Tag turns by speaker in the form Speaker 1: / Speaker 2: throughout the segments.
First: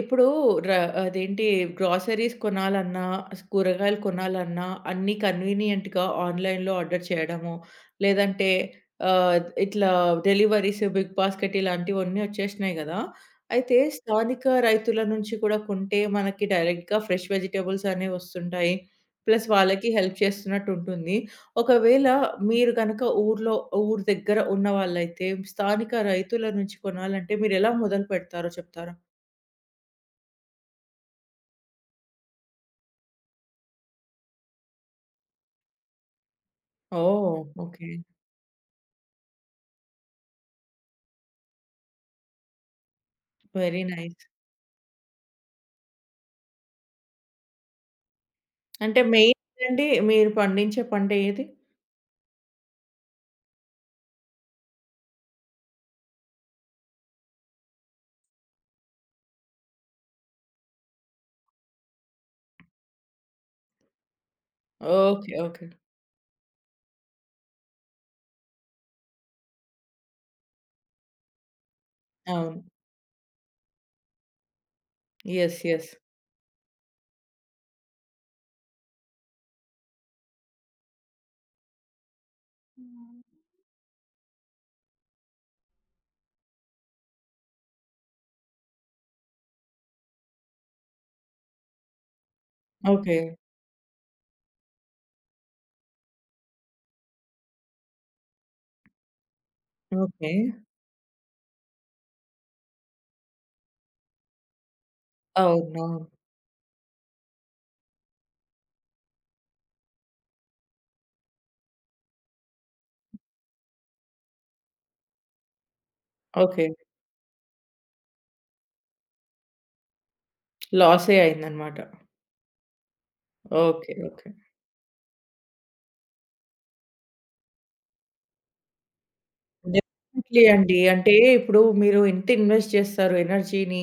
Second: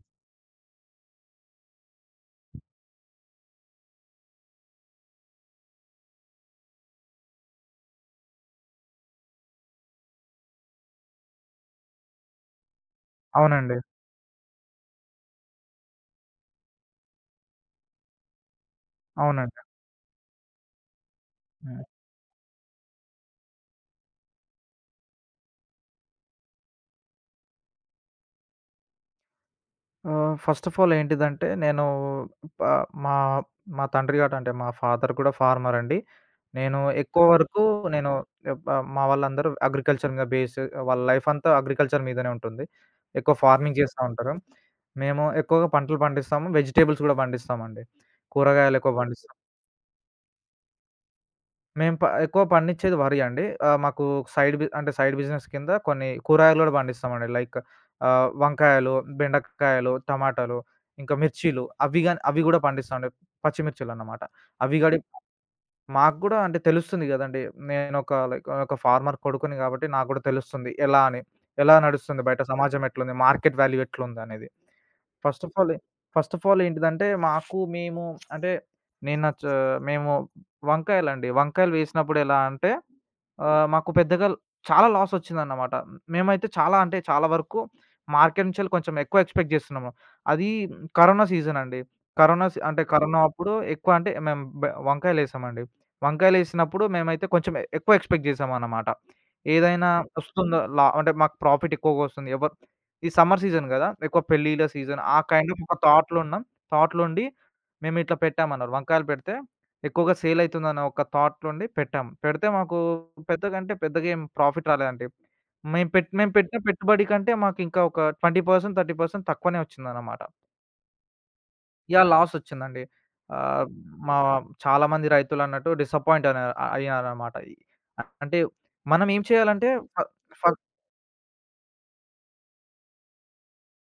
Speaker 1: ఇప్పుడు ర అదేంటి గ్రోసరీస్ కొనాలన్నా, కూరగాయలు కొనాలన్నా అన్నీ కన్వీనియంట్‌గా ఆన్‌లైన్‌లో ఆర్డర్ చేయడము, లేదంటే ఆహ్, ఇట్లా డెలివరీస్ బిగ్ బాస్కెట్ ఇలాంటివన్నీ వచ్చేసినాయి గదా! అయితే
Speaker 2: అవునండి.
Speaker 1: స్థానిక రైతుల నుంచి కూడా కొంటే మనకి డైరెక్ట్‌గా ఫ్రెష్ వెజిటబుల్స్ అనేవి వస్తుంటాయి. ప్లస్
Speaker 2: అవునండి.
Speaker 1: వాళ్ళకి హెల్ప్ చేస్తున్నట్టు ఉంటుంది.
Speaker 2: హ్మ్.
Speaker 1: ఒకవేళ మీరు గనక ఊరు దగ్గర ఉన్నవాళ్ళైతే స్థానిక రైతుల నుంచి కొనాలంటే మీరెలా మొదలు పెడతారో చెప్తారా?
Speaker 2: ఫస్ట్ ఆఫ్ ఆల్ ఏంటిదంటే నేను ప మా మా తండ్రి గారు అంటే మా ఫాదర్ కూడా ఫార్మర్ అండి. నేను ఎక్కువ
Speaker 1: ఓహ్!
Speaker 2: వరకు
Speaker 1: ఓకే.
Speaker 2: నేను మా వాళ్ళందరూ అగ్రికల్చర్ మీద వాళ్ళ లైఫ్ అంతా అగ్రికల్చర్ మీదనే ఉంటుంది. ఎక్కువ ఫార్మింగ్
Speaker 1: వెరీ
Speaker 2: చేస్తా
Speaker 1: నైస్.
Speaker 2: ఉంటారు. మేము ఎక్కువగా పంటలు పండిస్తాము. వెజిటబుల్స్ కూడా పండిస్తామండి. కూరగాయలు ఎక్కువ
Speaker 1: అంటే
Speaker 2: పండిస్తాం.
Speaker 1: మెయిన్ ఏంటండి మీరు పండించే పంట ఏది?
Speaker 2: మేము ఎక్కువ పండించేది వరి అండి. మాకు సైడ్ బి అంటే సైడ్ బిజినెస్ కింద కొన్ని కూరగాయలు గూడా పండిస్తామండి. లైక్ వంకాయలు, బెండకాయలు, టమాటాలు, ఇంకా మిర్చీలు అవి గూడా పండిస్తామండి. పచ్చిమిర్చిలన్నమాట. అవి గడి
Speaker 1: ఓకే. ఓకే.
Speaker 2: మాకు గూడా అంటే తెలుస్తుంది గదండీ. నేనొక లైక్ ఒక ఫార్మర్ కొడుకుని గాబట్టి నాకు గూడా తెలుస్తుంది ఎలా అని. ఎలా నడుస్తుంది, బయట
Speaker 1: అవును.
Speaker 2: సమాజం ఎట్లుంది, మార్కెట్ వాల్యూ ఎట్లుందనేది. First of
Speaker 1: yes.
Speaker 2: All
Speaker 1: yes.
Speaker 2: First of all ఏంటిదంటే, మాకు మేము అంటే నేను నా చ మేము వంకాయలండి. వంకాయలు వేసినప్పుడు ఎలా అంటే మాకు పెద్దగా చాలా లాసొచ్చిందన్నమాట. మేమైతే చాలా అంటే చాలా వరకు మార్కెట్ నుంచెల్లి కొంచెం ఎక్కువ ఎక్స్‌పెక్ట్ జేస్తున్నాము. అది కరోనా సీజనండి.
Speaker 1: ఓకే.
Speaker 2: కరోనా అప్పుడు ఎక్కువ అంటే మేము వంకాయలేసామండి. వంకాయలేసినప్పుడు మేమైతే కొంచెం ఎక్కువ ఎక్స్‌పెక్ట్ జేసామన్నమాట. ఏదైనా
Speaker 1: ఓకే.
Speaker 2: ఒస్తుందో లా అంటే మాకు ప్రాఫిట్ ఎక్కువగొస్తుంది. ఎవరు ఈ సమ్మర్ సీజన్ గదా! ఎక్కువ పెళ్ళిళ్ళ సీజన్. ఆ కైండ్ ఆఫ్ ఒక
Speaker 1: అవునవును.
Speaker 2: థాట్‌లో ఉన్నాం. థాట్‌లో ఉండి మేమిట్లా పెట్టామన్నారు. వంకాయలు పెడితే ఎక్కువగా సేల్ అయితుందన్న ఒక థాట్‌లో ఉండి పెట్టాం. పెడితే మాకు పెద్దగా అంటే పెద్దగా ఏం ప్రాఫిట్ రాలేదండి. మేము పెట్టిన
Speaker 1: ఓకే.
Speaker 2: పెట్టుబడి కంటే మాకింకా ఒక 20%, 30% తక్కువనే వచ్చిందన్నమాట.
Speaker 1: లాసే అయిందనమాట.
Speaker 2: యాహ్! లాస్ వచ్చిందండి. ఆహ్,
Speaker 1: ఓకే.
Speaker 2: మా
Speaker 1: ఓకే.
Speaker 2: చాలా మంది రైతులన్నట్టు డిసప్పాయింట్ అన అయ్యారన్నమాట. అంటే మనం ఏం చేయాలంటే ఫ
Speaker 1: డెఫినైట్‌లీ
Speaker 2: ఫ
Speaker 1: అండి. అంటే ఇప్పుడు మీరు ఎంత ఇన్వెస్ట్ చేస్తారు ఎనర్జీని,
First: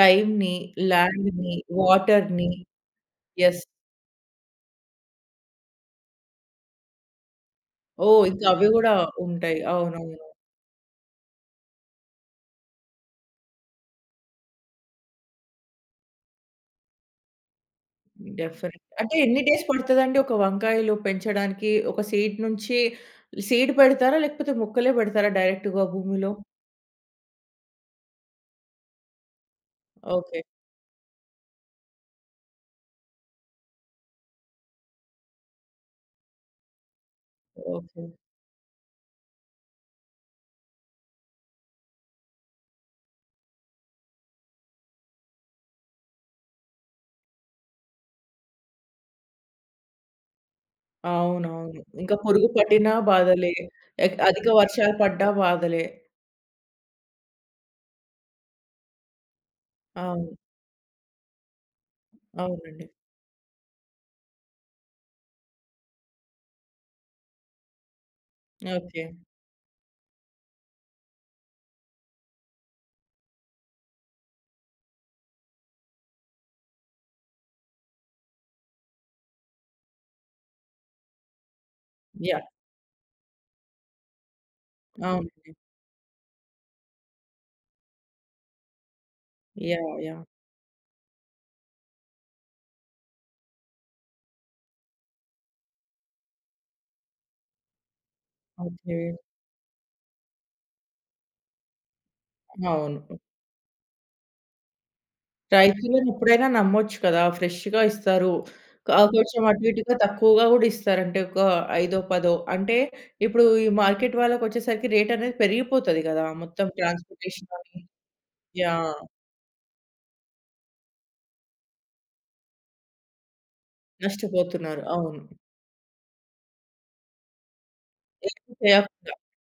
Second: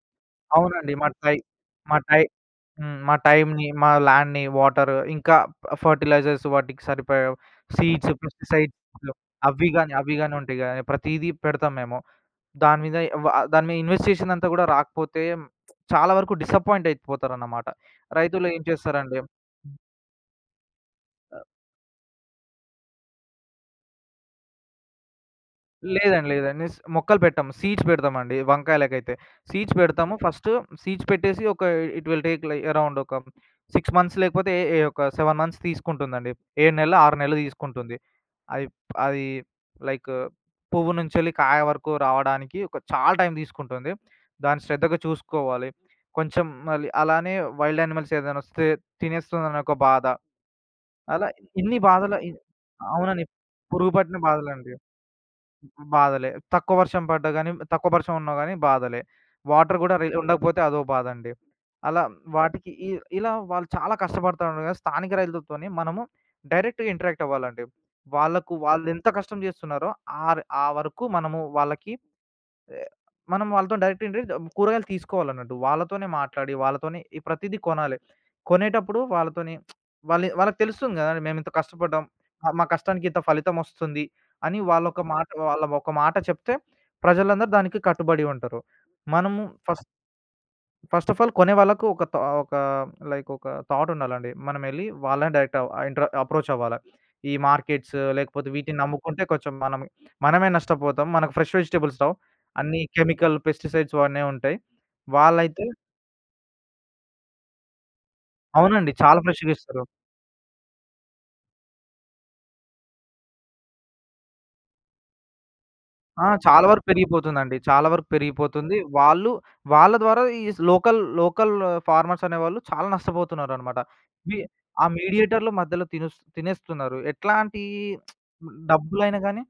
Speaker 1: టైమ్‌ని,
Speaker 2: అవునండి. మా టై
Speaker 1: ల్యాండ్‌ని,
Speaker 2: మా టై
Speaker 1: వాటర్‌ని.
Speaker 2: హ్మ్. మా
Speaker 1: యెస్.
Speaker 2: టైమ్‌ని, మా ల్యాండ్‌ని, వాటర్ ఇంకా ఫెర్టిలైజర్స్, వాటికి సరిపోయే సీడ్స్,
Speaker 1: ఓహ్! ఇంకా అవి
Speaker 2: పెస్టిసైడ్స్
Speaker 1: గూడా ఉంటాయి. అవునవును.
Speaker 2: అవి గాని ఉంటాయి గదా! ప్రతీదీ పెడతాం మేము. దాని మీద వ దాని మీద ఇన్వెస్ట్ చేసిందంతా గూడా రాకపోతే చాలా వరకు డిసప్పాయింట్ అయిపోతారన్నమాట. రైతులు ఏం
Speaker 1: డెఫినెట్. అంటే
Speaker 2: చేస్తారంటే
Speaker 1: ఎన్ని డేస్ పడతదండి ఒక వంకాయలు పెంచడానికి? ఒక సీడ్ నుంచి సీడ్ పెడతారా? లేకపోతే మొక్కలే పెడతారా డైరెక్ట్‌గా
Speaker 2: లేదండి.
Speaker 1: భూమిలో?
Speaker 2: లేదండి. మొక్కలు పెట్టము. సీడ్స్ పెడతామండి వంకాయలకైతే. సీడ్స్ పెడతాము.
Speaker 1: ఓకే.
Speaker 2: సీడ్స్ పెట్టేసి ఒక it will take lie around ఒక 6 మంత్స్ లేకపోతే ఏ ఏ ఒక 7 మంత్స్ తీసుకుంటుందండి. 7 నెలలు, 6 నెలలు తీసుకుంటుంది.
Speaker 1: ఓకే.
Speaker 2: అది అది లైక్ పువ్వు నుంచెళ్ళి కాయ వరకు రావడానికి ఒక చాలా టైం తీసుకుంటుంది. దాన్ని శ్రద్ధగా చూసుకోవాలి. కొంచెం మళ్ళీ అలానే వైల్డ్ యానిమల్స్ ఏదైనా వస్తే తినేస్తుందన్న ఒక బాధ. అలా ఇన్ని
Speaker 1: అవునవును. ఇంకా
Speaker 2: బాధలు ఇ
Speaker 1: పురుగు పట్టినా
Speaker 2: అవునండి.
Speaker 1: బాధలే.
Speaker 2: పురుగు పట్టిన
Speaker 1: అధిక
Speaker 2: బాధలండి.
Speaker 1: వర్షాలు పడ్డా బాధలే.
Speaker 2: బాధలే. తక్కువ వర్షం పడ్డా గాని, తక్కువ వర్షం ఉన్నా గాని బాధలే. వాటర్ గూడా
Speaker 1: అవును.
Speaker 2: ఉండకపోతే అదో బాధండి. అలా వాటికి
Speaker 1: అవునండి.
Speaker 2: ఇ ఇలా వాళ్ళు చాలా కష్టపడతా ఉండగా స్థానిక రైతులతోని మనము డైరెక్ట్‌గా ఇంటరాక్ట్ అవ్వాలండి. వాళ్ళకు
Speaker 1: ఓకే.
Speaker 2: వాళ్ళెంత కష్టం జేస్తున్నారో ఆ వరకు మనము వాళ్ళకి ఏ మనం వాళ్ళతోని డైరెక్ట్ ఏంటి కూరగాయలు తీసుకోవాలన్నట్టు. వాళ్ళతోనే మాట్లాడి, వాళ్ళతోనే ఈ ప్రతీదీ కొనాలి. కొనేటప్పుడు వాళ్ళతోని వాళ్ళి వాళ్ళకి తెలుస్తుంది గదండీ, మేమింత కష్టపడ్డాం,
Speaker 1: యాహ్!
Speaker 2: మా మా కష్టానికి ఇంత ఫలితమొస్తుంది అని.
Speaker 1: అవునండి.
Speaker 2: వాళ్ళ ఒక మాట చెప్తే ప్రజలందరూ దానికి కట్టుబడి ఉంటారు. మనము first
Speaker 1: yeah! Yeah!
Speaker 2: First of all కొనే వాళ్ళకు ఒక థా ఒక లైక్ ఒక థాట్ ఉండాలండి. మనమెళ్లి వాళ్ళని డైరెక్ట్ ఆహ్, ఇంట్ర అప్రోచ్ అవ్వాల. ఈ మార్కెట్స్ లేకపోతే, వీటిని
Speaker 1: ఓకే.
Speaker 2: నమ్ముకుంటే కొంచెం మనం మనమే నష్టపోతాం. మనకు ఫ్రెష్ వెజిటబుల్స్ రావు. అన్నీ
Speaker 1: అవును.
Speaker 2: కెమికల్, పెస్టిసైడ్స్ అవన్నీ ఉంటాయి. వాళ్ళైతే
Speaker 1: రైతులను ఎప్పుడైనా నమ్మొచ్చు కదా! ఫ్రెష్‌గా ఇస్తారు.
Speaker 2: అవునండి, చాలా
Speaker 1: కొంచెం
Speaker 2: ఫ్రెష్‌గా
Speaker 1: అటు
Speaker 2: ఇస్తారు.
Speaker 1: ఇటుగా తక్కువగా గూడా ఇస్తారంటే ఒక ఐదో, పదో. అంటే ఇప్పుడు ఈ మార్కెట్ వాళ్ళకొచ్చేసరికి రేట్ అనేది పెరిగిపోతది
Speaker 2: ఆ!
Speaker 1: గదా!
Speaker 2: చాలా
Speaker 1: మొత్తం
Speaker 2: వరకు
Speaker 1: ట్రాన్స్‌పోర్టేషన్
Speaker 2: పెరిగిపోతుందండి.
Speaker 1: అని.
Speaker 2: చాలా వరకు పెరిగిపోతుంది.
Speaker 1: యాహ్!
Speaker 2: వాళ్ళ ద్వారా ఈ లోకల్ ఫార్మర్స్ అనేవాళ్ళు చాలా నష్టపోతున్నారనమాట. వి
Speaker 1: నష్టపోతున్నారు.
Speaker 2: ఆ
Speaker 1: అవును.
Speaker 2: మీడియేటర్‌లు మధ్యలో తినేస్తున్నారు. ఎట్లాంటి
Speaker 1: ఏమి చేయకుండా.
Speaker 2: డబ్బులైనా గానీ,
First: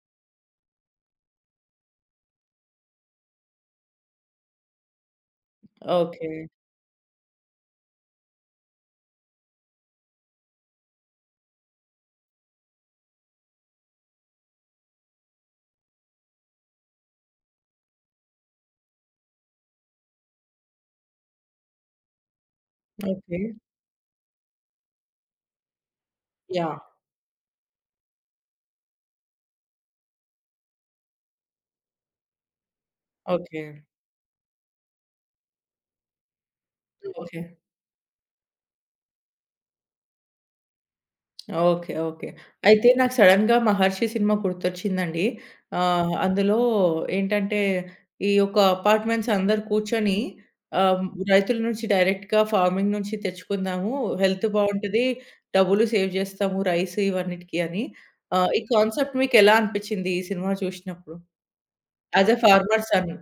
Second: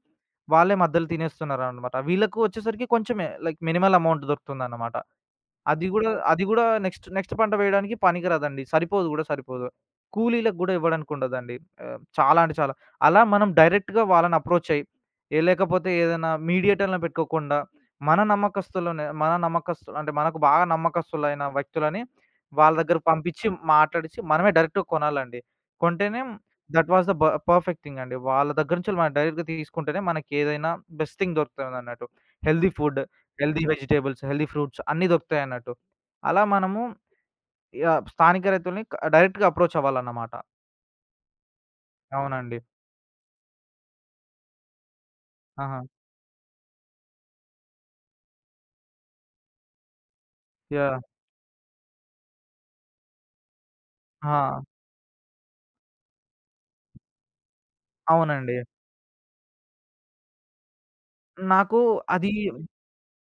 Speaker 2: వాళ్ళే మధ్యలో తినేస్తున్నారనమాట. వీళ్ళకు వచ్చేసరికి కొంచెమే, లైక్ మినిమల్ అమౌంట్ దొరుకుతుందన్నమాట. అది గూడా
Speaker 1: ఓకే.
Speaker 2: అది గూడా నెక్స్ట్ నెక్స్ట్ పంట వేయడానికి పనికిరాదండి. సరిపోదు. కూలీలకు గూడా ఇవ్వడానికి ఉండదండి. చాలా అంటే చాలా. అలా మనం డైరెక్ట్‌గా వాళ్ళని అప్రోచ్ అయ్యి, ఏ లేకపోతే ఏదైనా మీడియేటర్‌లను పెట్టుకోకుండా, మన నమ్మకస్తులనే మన నమ్మకస్తు అంటే మనకు బాగా నమ్మకస్తులైన వ్యక్తులని వాళ్ళ దగ్గరకు
Speaker 1: ఓకే.
Speaker 2: పంపించి, మాట్లాడిచి మనమే డైరెక్ట్‌గా కొనాలండి. కొంటేనే
Speaker 1: యాహ్!
Speaker 2: దట్ వాస్ ద బ పర్ఫెక్ట్ థింగ్ అండి. వాళ్ళ దగ్గర నుంచి మనం డైరెక్ట్‌గా తీసుకుంటేనే మనకేదైనా బెస్ట్ థింగ్ దొరుకుతుందన్నట్టు. Healthy food, healthy
Speaker 1: okay.
Speaker 2: Vegetables, healthy fruits అన్నీ దొరుకుతాయన్నట్టు. అలా మనము
Speaker 1: ఓకే.
Speaker 2: యాహ్, స్థానిక రైతుల్ని డైరెక్ట్‌గా అప్రోచ్ అవ్వాలన్నమాట.
Speaker 1: ఓకే. ఓకే.
Speaker 2: అవునండి.
Speaker 1: అయితే నాకు సడెన్‌గా 'మహర్షి' సినిమా గుర్తొచ్చిందండి.
Speaker 2: ఆహా!
Speaker 1: అందులో ఏంటంటే, ఈ యొక్క అపార్ట్‌మెంట్స్ అందరూ కూర్చొని
Speaker 2: యాహ్!
Speaker 1: ఆహ్, రైతుల నుంచి డైరెక్ట్‌గా ఫార్మింగ్ నుంచి తెచ్చుకుందాము. హెల్త్
Speaker 2: ఆ!
Speaker 1: బావుంటది. డబ్బులు సేవ్ చేస్తాము. రైస్ ఇవన్నిటికి అని.
Speaker 2: అవునండి.
Speaker 1: ఈ కాన్సెప్ట్ మీకెలా అనిపిచ్చింది ఈ సినిమా చూషినప్పుడు?
Speaker 2: నాకు అది
Speaker 1: యాజ్ ఎ ఫార్మర్ సన్.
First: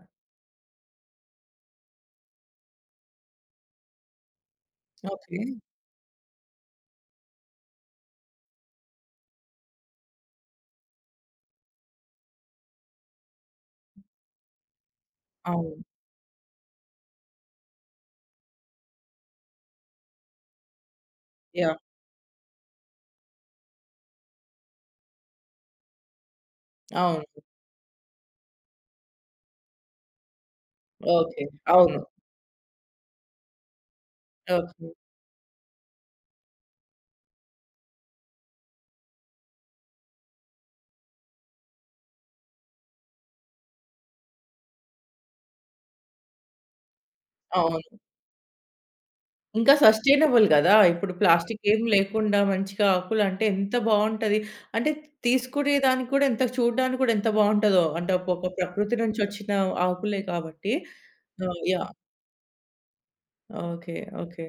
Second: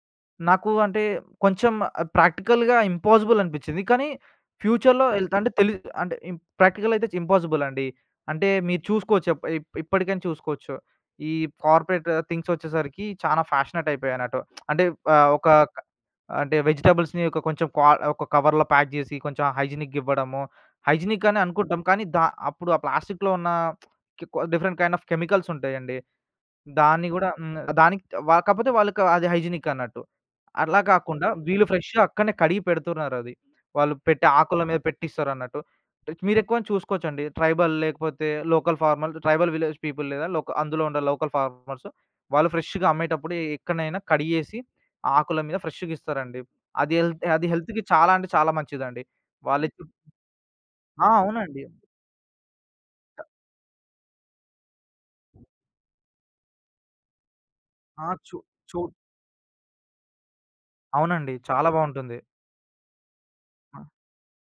Speaker 2: నాకు అంటే కొంచెం ప్రాక్టికల్‌గా ఇంపాసిబుల్ అనిపిచ్చింది. కానీ ఫ్యూచర్‌లో ఓకే. ఎళ్తా
Speaker 1: ఓకే.
Speaker 2: అంటే తెలి అంటే ప్రాక్టికల్ అయితే ఇంపాసిబుల్ అండి. అంటే మీరు చూసుకోవచ్చు, ఇప్ ఇప్ ఇప్పటికైనా చూసుకోవచ్చు. ఈ కార్పొరేట్ థింగ్స్ వచ్చేసరికి చాలా ఫ్యాషనేట్ అయిపోయాయన్నట్టు. అంటే ఆహ్, ఒక క
Speaker 1: అవును.
Speaker 2: అంటే వెజిటబుల్స్‌ని ఒక కొంచెం కా ఒక కవర్‌లో ప్యాక్ జేసి కొంచెం హైజీనిక్‌గా ఇవ్వడము. హైజీనిక్ అని
Speaker 1: యాహ్!
Speaker 2: అనుకుంటాం. కానీ అప్పుడు ఆ ప్లాస్టిక్‌లో ఉన్న కి కొ డిఫరెంట్ కైండ్ ఆఫ్ కెమికల్స్ ఉంటాయండి. దాన్ని
Speaker 1: అవును.
Speaker 2: గూడా హ్మ్. దానికి వా కాపోతే వాళ్ళకి అది హైజీనిక్ అన్నట్టు. అలా కాకుండా
Speaker 1: ఓకే.
Speaker 2: వీళ్ళు
Speaker 1: అవును.
Speaker 2: ఫ్రెష్‌గా అక్కడనే కడిగి పెడుతున్నారది. వాళ్ళు పెట్టే ఆకుల మీద
Speaker 1: ఓకే.
Speaker 2: పెట్టిస్తారన్నట్టు. మీరెక్కువ చూసుకోవచ్చండి. ట్రైబల్ విలేజ్ పీపుల్, లేదా అందులో ఉండే లోకల్ ఫార్మర్స్ వాళ్ళు ఫ్రెష్‌గా అమ్మేటప్పుడు ఎక్కడనైనా కడిగేసి ఆకుల మీద ఫ్రెష్‌గా ఇస్తారండి. అది హెల్త్‌కి
Speaker 1: అవును.
Speaker 2: చాలా అంటే చాలా మంచిదండి.
Speaker 1: ఇంకా
Speaker 2: వాళ్ళిచ్చు
Speaker 1: సస్టైనబుల్ గదా!
Speaker 2: ఆ!
Speaker 1: ఇప్పుడు
Speaker 2: అవునండి.
Speaker 1: ప్లాస్టిక్ ఏం లేకుండా మంచిగా ఆకులు అంటే ఎంత బావుంటది. అంటే తీసుకునే దానికి కూడా ఎంత చూడడానికి కూడా ఎంత బావుంటదో.
Speaker 2: ఆ!
Speaker 1: అంటే ఒక
Speaker 2: చు
Speaker 1: ఒక
Speaker 2: చు
Speaker 1: ప్రకృతి నుంచి వచ్చిన ఆకులే కాబట్టి.
Speaker 2: అవునండి,
Speaker 1: ఆహ్,
Speaker 2: చాలా
Speaker 1: యాహ్!
Speaker 2: బావుంటుంది.
Speaker 1: ఓకే. ఓకే.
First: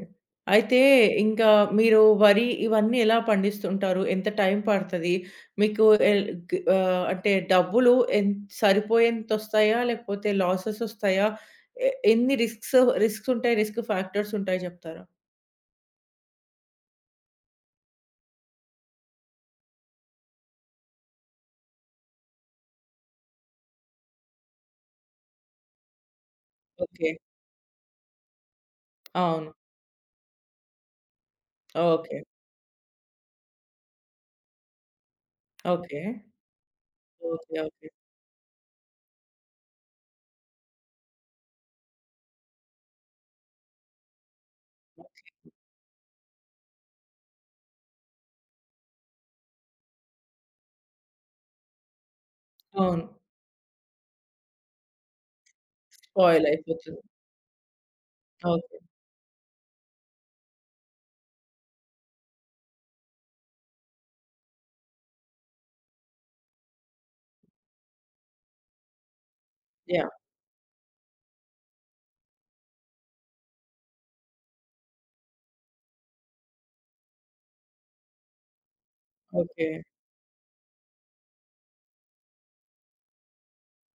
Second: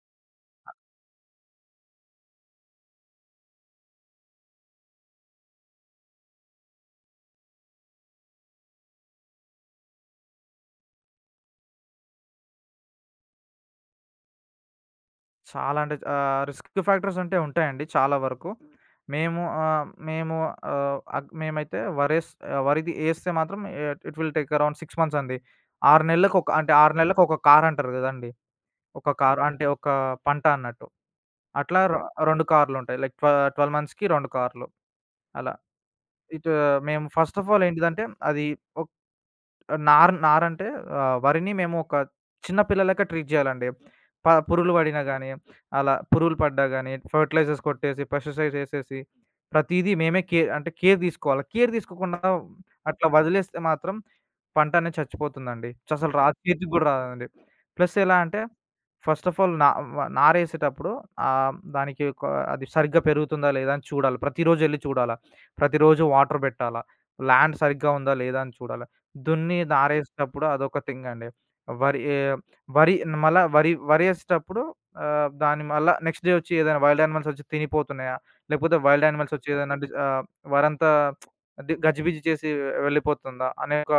Speaker 1: అయితే ఇంకా మీరు వరి ఇవన్నీ ఎలా పండిస్తుంటారు? ఎంత టైం పడతది? మీకు అంటే డబ్బులు ఎన్ సరిపోయేంతొస్తాయా? లేకపోతే లాసెస్ ఒస్తాయా? ఎ ఎన్ని రిస్క్స్ రిస్క్స్ ఉంటాయి? రిస్క్ ఫ్యాక్టర్స్ ఉంటాయి జెప్తారా?
Speaker 2: చాలా అంటే రిస్క్ ఫ్యాక్టర్స్ అంటే ఉంటాయండి చాలా వరకు. మేము ఆహ్, మేము ఆహ్, అగ్ మేమైతే వరేస్ ఆహ్, వరిది ఏస్తే మాత్రం it it will take around 6 months అండి. 6
Speaker 1: ఓకే.
Speaker 2: నెలలకు ఒక కార్ అంటారు గదండీ! ఒక కార్
Speaker 1: అవును.
Speaker 2: అంటే ఒక పంట అన్నట్టు. అట్లా రొ
Speaker 1: ఓకే.
Speaker 2: 2 కార్లుంటాయి. లైక్, 12 మంత్స్‌కి 2 కార్లు అలా.
Speaker 1: ఓకే.
Speaker 2: ఇటు మేము first of
Speaker 1: okay.
Speaker 2: All
Speaker 1: okay.
Speaker 2: ఏంటిదంటే, అది ఒక నారంటే వరిని మేము ఒక చిన్న పిల్లలెక్క ట్రీట్ జేయాలండి. ప పురుగులు పడినా గానీ, అలా పురుగులు పడ్డా గానీ, ఫెర్టిలైజర్స్ కొట్టేసి, పెస్టిసైడ్స్ ఏసేసి, ప్రతీదీ మేమే కేర్ తీసుకోవాలి. కేర్ తీసుకోకుండా
Speaker 1: అవును.
Speaker 2: అట్లా వదిలేస్తే మాత్రం పంట అనేది చచ్చిపోతుందండి. అసలు రాదు,
Speaker 1: స్పాయిల్
Speaker 2: చేతికి గూడా
Speaker 1: అయిపోతుంది.
Speaker 2: రాదండి. ప్లస్ ఎలా అంటే
Speaker 1: ఓకే.
Speaker 2: ఫస్ట్ ఆఫ్ ఆల్ నా వ నారేసేటప్పుడు ఆహ్, దానికి ఒక అది సరిగ్గా పెరుగుతుందా లేదా అని చూడాలి. ప్రతిరోజెళ్లి చూడాలా. ప్రతిరోజు వాటర్ బెట్టాలా. ల్యాండ్ సరిగ్గా ఉందా లేదా అని చూడాల. దున్ని
Speaker 1: యాహ్!
Speaker 2: నారేసేటప్పుడు అదొక థింగ్ అండి. వరి ఆహ్, వరి మళ్ళా వరి వరేసేటప్పుడు దాన్ని మళ్ళా నెక్స్ట్ డే వచ్చి ఏదైనా వైల్డ్ యానిమల్స్ వచ్చి తినిపోతున్నాయా, లేకపోతే వైల్డ్ యానిమల్స్ వచ్చి
Speaker 1: ఓకే.
Speaker 2: ఏదైనా వరంతా గజిబిజి చేసి వెళ్ళిపోతుందా అనే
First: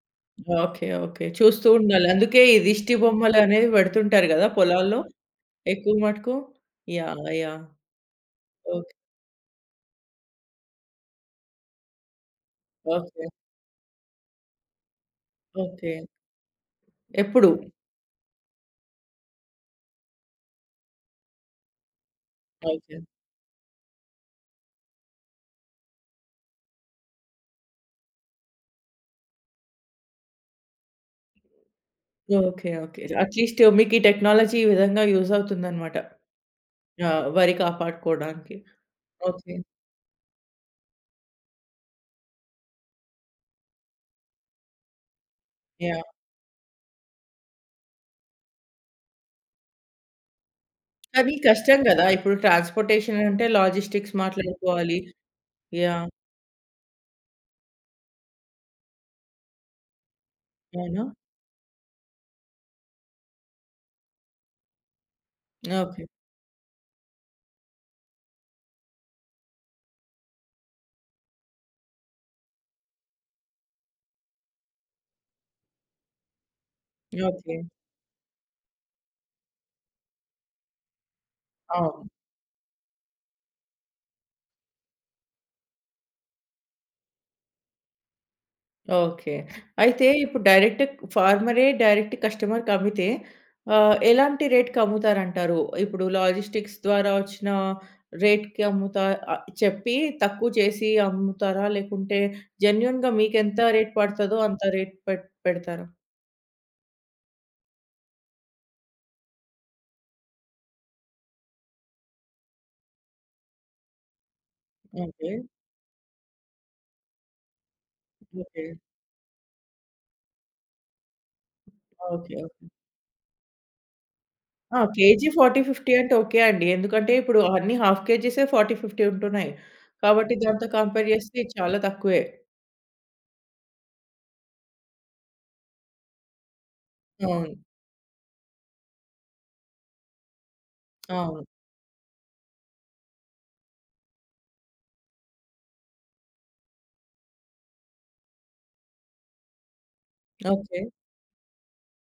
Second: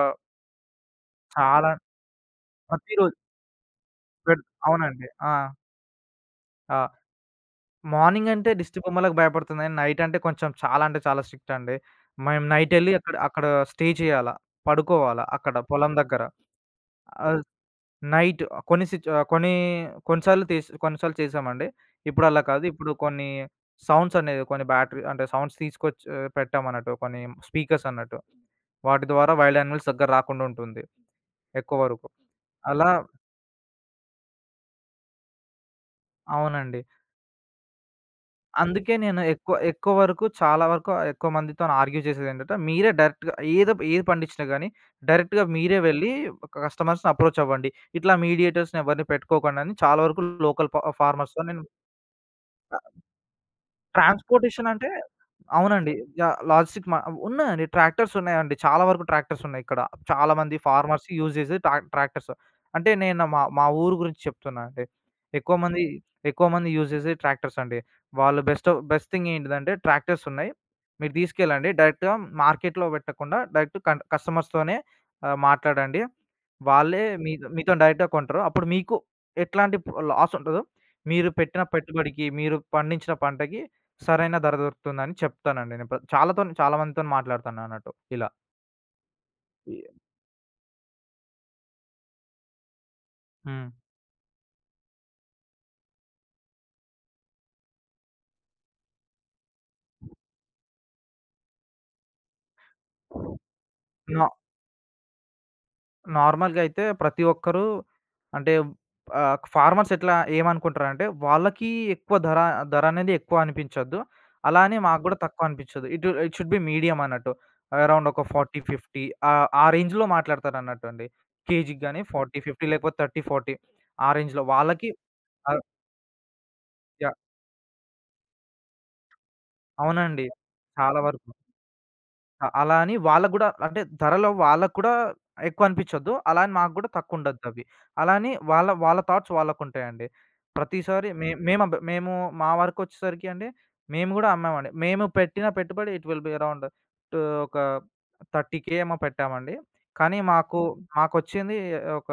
Speaker 1: ఓకే. ఓకే. చూస్తూ
Speaker 2: చాలా
Speaker 1: ఉండాలి. అందుకే ఈ దిష్టి
Speaker 2: ప్రతిరోజు
Speaker 1: బొమ్మలనేవి పెడుతుంటారు
Speaker 2: పెడ్
Speaker 1: గదా! పొలాల్లో
Speaker 2: అవునండి. ఆ!
Speaker 1: ఎక్కువ మటుకు.
Speaker 2: ఆ!
Speaker 1: యాహ్! యాహ్!
Speaker 2: మార్నింగ్ అంటే దిష్టి
Speaker 1: ఓకే.
Speaker 2: బొమ్మలకు భయపడుతుంది గానీ, నైట్ అంటే కొంచెం చాలా అంటే చాలా స్ట్రిక్ట్ అండి. మేము నైట్ ఎళ్లి అక్కడ
Speaker 1: ఓకే.
Speaker 2: అక్కడ స్టే చేయాలా, పడుకోవాలా అక్కడ పొలం
Speaker 1: ఓకే.
Speaker 2: దగ్గర. ఆహ్
Speaker 1: ఎప్పుడు?
Speaker 2: నైట్ కొన్ని సిచ్ ఆహ్, కొన్ని కొన్నిసార్లు తీస్ కొన్నిసార్లు చేశామండి. ఇప్పుడు అలా కాదు. ఇప్పుడు
Speaker 1: ఓకే.
Speaker 2: కొన్ని సౌండ్స్ అనేది, కొన్ని బ్యాటరీ అంటే సౌండ్స్ తీసుకొచ్చి పెట్టామన్నట్టు, కొన్ని స్పీకర్స్ అన్నట్టు. వాటి ద్వారా వైల్డ్ యానిమల్స్ దగ్గర రాకుండా ఉంటుంది ఎక్కువ వరకు.
Speaker 1: ఓకే.
Speaker 2: అలా
Speaker 1: ఓకే. అట్‌లీస్ట్ మీకు ఈ టెక్నాలజీ ఈ విధంగా యూజ్ అవుతుందన్నమాట.
Speaker 2: అవునండి.
Speaker 1: ఆ! వరి కాపాడుకోవడానికి.
Speaker 2: అందుకే నేను
Speaker 1: ఓకే.
Speaker 2: ఎక్కువ ఎక్కువ వరకు చాలా వరకు ఎక్కువ మందితోని ఆర్గ్యూ చేసేదేంటంటే, మీరే డైరెక్ట్‌గా ఏదో ఏది పండించినా గాని డైరెక్ట్‌గా మీరే
Speaker 1: యాహ్!
Speaker 2: వెళ్లి కస్టమర్స్‌ని అప్రోచ్ అవ్వండి. ఇట్లా మీడియేటర్స్‌ని ఎవరిని పెట్టుకోకండి అని చాలా వరకు లోకల్
Speaker 1: కానీ
Speaker 2: ఫార్మర్స్‌తో నేను
Speaker 1: కష్టం గదా! ఇప్పుడు ట్రాన్స్‌పోర్టేషన్ అంటే లాజిస్టిక్స్
Speaker 2: ట్రాన్స్‌పోర్టేషన్ అంటే
Speaker 1: మాట్లాడుకోవాలి.
Speaker 2: అవునండి.
Speaker 1: యాహ్!
Speaker 2: యాహ్! లాజిస్టిక్ మా ఉన్నాయండి. ట్రాక్టర్స్ ఉన్నాయండి. చాలా వరకు ట్రాక్టర్స్ ఉన్నాయి ఇక్కడ. చాలా మంది
Speaker 1: అవునా?
Speaker 2: ఫార్మర్స్ యూజ్ చేసేది ట్రాక్టర్స్. అంటే నేను మా మా ఊరు గురించి చెప్తున్నా అండి. ఎక్కువ మంది
Speaker 1: ఓకే.
Speaker 2: ఎక్కువ మంది యూజ్ చేసేది ట్రాక్టర్స్ అండి. వాళ్ళు బెస్ట్ బెస్ట్ థింగ్ ఏంటిదంటే, ట్రాక్టర్స్ ఉన్నాయి, మీరు తీసుకెళ్ళండి. డైరెక్ట్‌గా మార్కెట్‌లో పెట్టకుండా డైరెక్ట్ కస్టమర్స్‌తోనే మాట్లాడండి. వాళ్ళే మీ
Speaker 1: ఓకే.
Speaker 2: మీతో డైరెక్ట్‌గా కొంటారు. అప్పుడు మీకు ఎట్లాంటి లాస్ ఉండదు. మీరు పెట్టిన
Speaker 1: అవును.
Speaker 2: పెట్టుబడికి, మీరు పండించిన పంటకి సరైన ధర దొరుకుతుందని చెప్తానండి. నేను ప్ర చాలాతోని చాలా మందితోని మాట్లాడుతానన్నట్టు ఇలా.
Speaker 1: ఓకే. అయితే ఇప్పుడు ఫార్మరే డైరెక్ట్ కస్టమర్‌కి అమ్మితే
Speaker 2: హ్మ్.
Speaker 1: ఎలాంటి రేట్‌కి అమ్ముతారంటారు? ఇప్పుడు లాజిస్టిక్స్ ద్వారా వచ్చిన రేట్‌కి అమ్ముతా ఆహ్, చెప్పి తక్కువ చేసి అమ్ముతారా? లేకుంటే జెన్యూన్‌గా
Speaker 2: హ్మ్.
Speaker 1: మీకెంత రేట్
Speaker 2: నా
Speaker 1: పడతదో అంత రేట్ పెడతారా?
Speaker 2: నార్మల్‌గా అయితే ప్రతి ఒక్కరు అంటే ఫార్మర్స్ ఎట్లా ఏమనుకుంటారంటే వాళ్ళకి ఎక్కువ ధర ధర అనేది ఎక్కువ అనిపించొద్దు. అలా అని మాకు గూడా
Speaker 1: ఓకే.
Speaker 2: తక్కువ అనిపించదు. It it should be medium అన్నట్టు. అరౌండ్ ఒక 40,
Speaker 1: ఓకే.
Speaker 2: 50, ఆ రేంజ్‌లో మాట్లాడతారన్నట్టు అండి. కేజీకి గాని
Speaker 1: ఓకే.
Speaker 2: 40,
Speaker 1: ఓకే.
Speaker 2: 50 లేకపోతే 30, 40, ఆ రేంజ్‌లో
Speaker 1: ఆ!
Speaker 2: వాళ్ళకి
Speaker 1: కేజీ 40,
Speaker 2: ఆహ్,
Speaker 1: 50 అంటే ఓకే అండి. ఎందుకంటే
Speaker 2: యాహ్!
Speaker 1: ఇప్పుడు అన్నీ హాఫ్ కేజీసే 40, 50 ఉంటున్నాయి.
Speaker 2: అవునండి.
Speaker 1: కాబట్టి దాంతో
Speaker 2: చాలా
Speaker 1: కంపేర్
Speaker 2: వరకు.
Speaker 1: చేస్తే చాలా తక్కువే.
Speaker 2: అలా అని వాళ్ళకి గూడా అంటే ధరలో వాళ్ళకి కూడా ఎక్కువనిపిచ్చొద్దు. అలా అని మాకు గూడా
Speaker 1: అవును.
Speaker 2: తక్కువుండొద్దవి. అలా అని వాళ్ళ వాళ్ళ థాట్స్ వాళ్ళకుంటాయండి. ప్రతిసారి మే
Speaker 1: అవును.
Speaker 2: మేమబ్ మేము మా వరకొచ్చేసరికి అండి, మేము గూడా అమ్మామండి. మేము పెట్టిన పెట్టుబడి it will be around to ఒక 30,000 ఏమో పెట్టామండి. కానీ మాకు
Speaker 1: ఓకే.
Speaker 2: మాకొచ్చింది ఒక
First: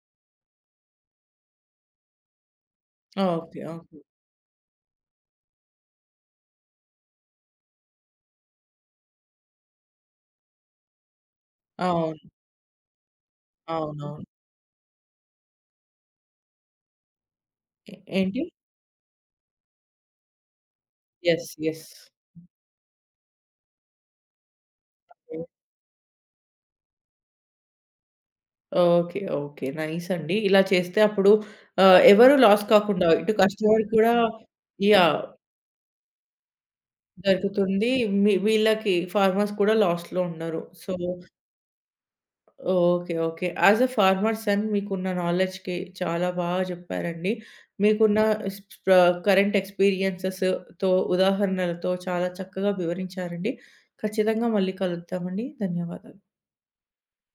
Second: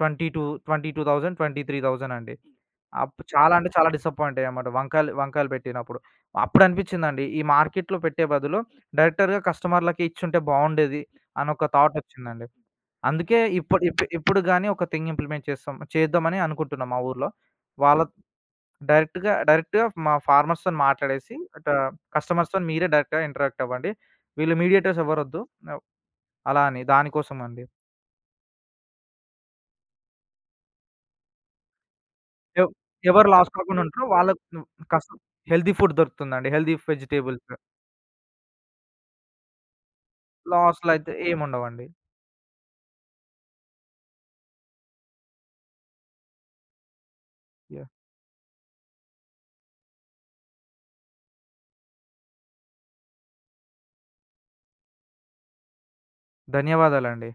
Speaker 2: 22, 22,000, 23,000 అండి.
Speaker 1: ఆ!
Speaker 2: చాలా
Speaker 1: ఓకే.
Speaker 2: అంటే చాలా
Speaker 1: ఓకే.
Speaker 2: డిసప్పాయింట్ అయ్యామమాట వంకాయలు వంకాయలు పెట్టినప్పుడు. అప్పుడనిపిచ్చిందండి ఈ మార్కెట్‌లో పెట్టే బదులు డైరెక్టర్‌గా కస్టమర్‌లకి ఇచ్చుంటే బావుండేది అనొక
Speaker 1: అవును.
Speaker 2: థాటొచ్చిందండి. అందుకే ఇప్పుడు ఇప్పు
Speaker 1: అవునవును.
Speaker 2: ఇప్పుడు గాని ఒక థింగ్ ఇంప్లిమెంట్ చేద్దామని అనుకుంటున్నాం మా ఊర్లో. వాళ్ళ
Speaker 1: ఏంటి?
Speaker 2: డైరెక్ట్‌గా డైరెక్ట్‌గా మా ఫార్మర్స్‌తోని మాట్లాడేసి
Speaker 1: యెస్. యెస్.
Speaker 2: కస్టమర్స్‌తోని మీరే డైరెక్ట్‌గా ఇంటరాక్ట్ అవ్వండి. వీళ్ళు మీడియేటర్స్ ఎవరొద్దు.
Speaker 1: హ్మ్.
Speaker 2: ఆహ్, అలా అని దానికోసం అండి.
Speaker 1: ఓకే. ఓకే. నైస్ అండి. ఇలా చేస్తే అప్పుడు ఎవరు లాస్
Speaker 2: ఎవ్
Speaker 1: కాకుండా
Speaker 2: ఎవరు
Speaker 1: ఇటు
Speaker 2: లాస్ కాకుండా
Speaker 1: కస్టమర్
Speaker 2: ఉంటారో,
Speaker 1: కూడా
Speaker 2: వాళ్ళకి ను కష్టం
Speaker 1: యాహ్!
Speaker 2: హెల్తీ ఫుడ్ దొరుకుతుందండి, హెల్తీ వెజిటబుల్స్.
Speaker 1: దొరుకుతుంది. వీళ్ళకి ఫార్మర్స్ కూడా లాస్‌లో ఉండరు. సో
Speaker 2: లాస్‌లయితే ఏముండవండి.
Speaker 1: Okay. Okay. As a farmer son మీకున్న నాలెడ్జ్‌కి చాలా బాగా జెప్పారండి.
Speaker 2: యాహ్!
Speaker 1: మీకున్న స్ ప్ర కరెంట్ ఎక్స్‌పీరియన్సెస్‌తో, ఉదాహరణలతో చాలా చక్కగా వివరించారండి. ఖచ్చితంగా మళ్ళీ కలుద్దామండి. ధన్యవాదాలు.
Speaker 2: ధన్యవాదాలండి.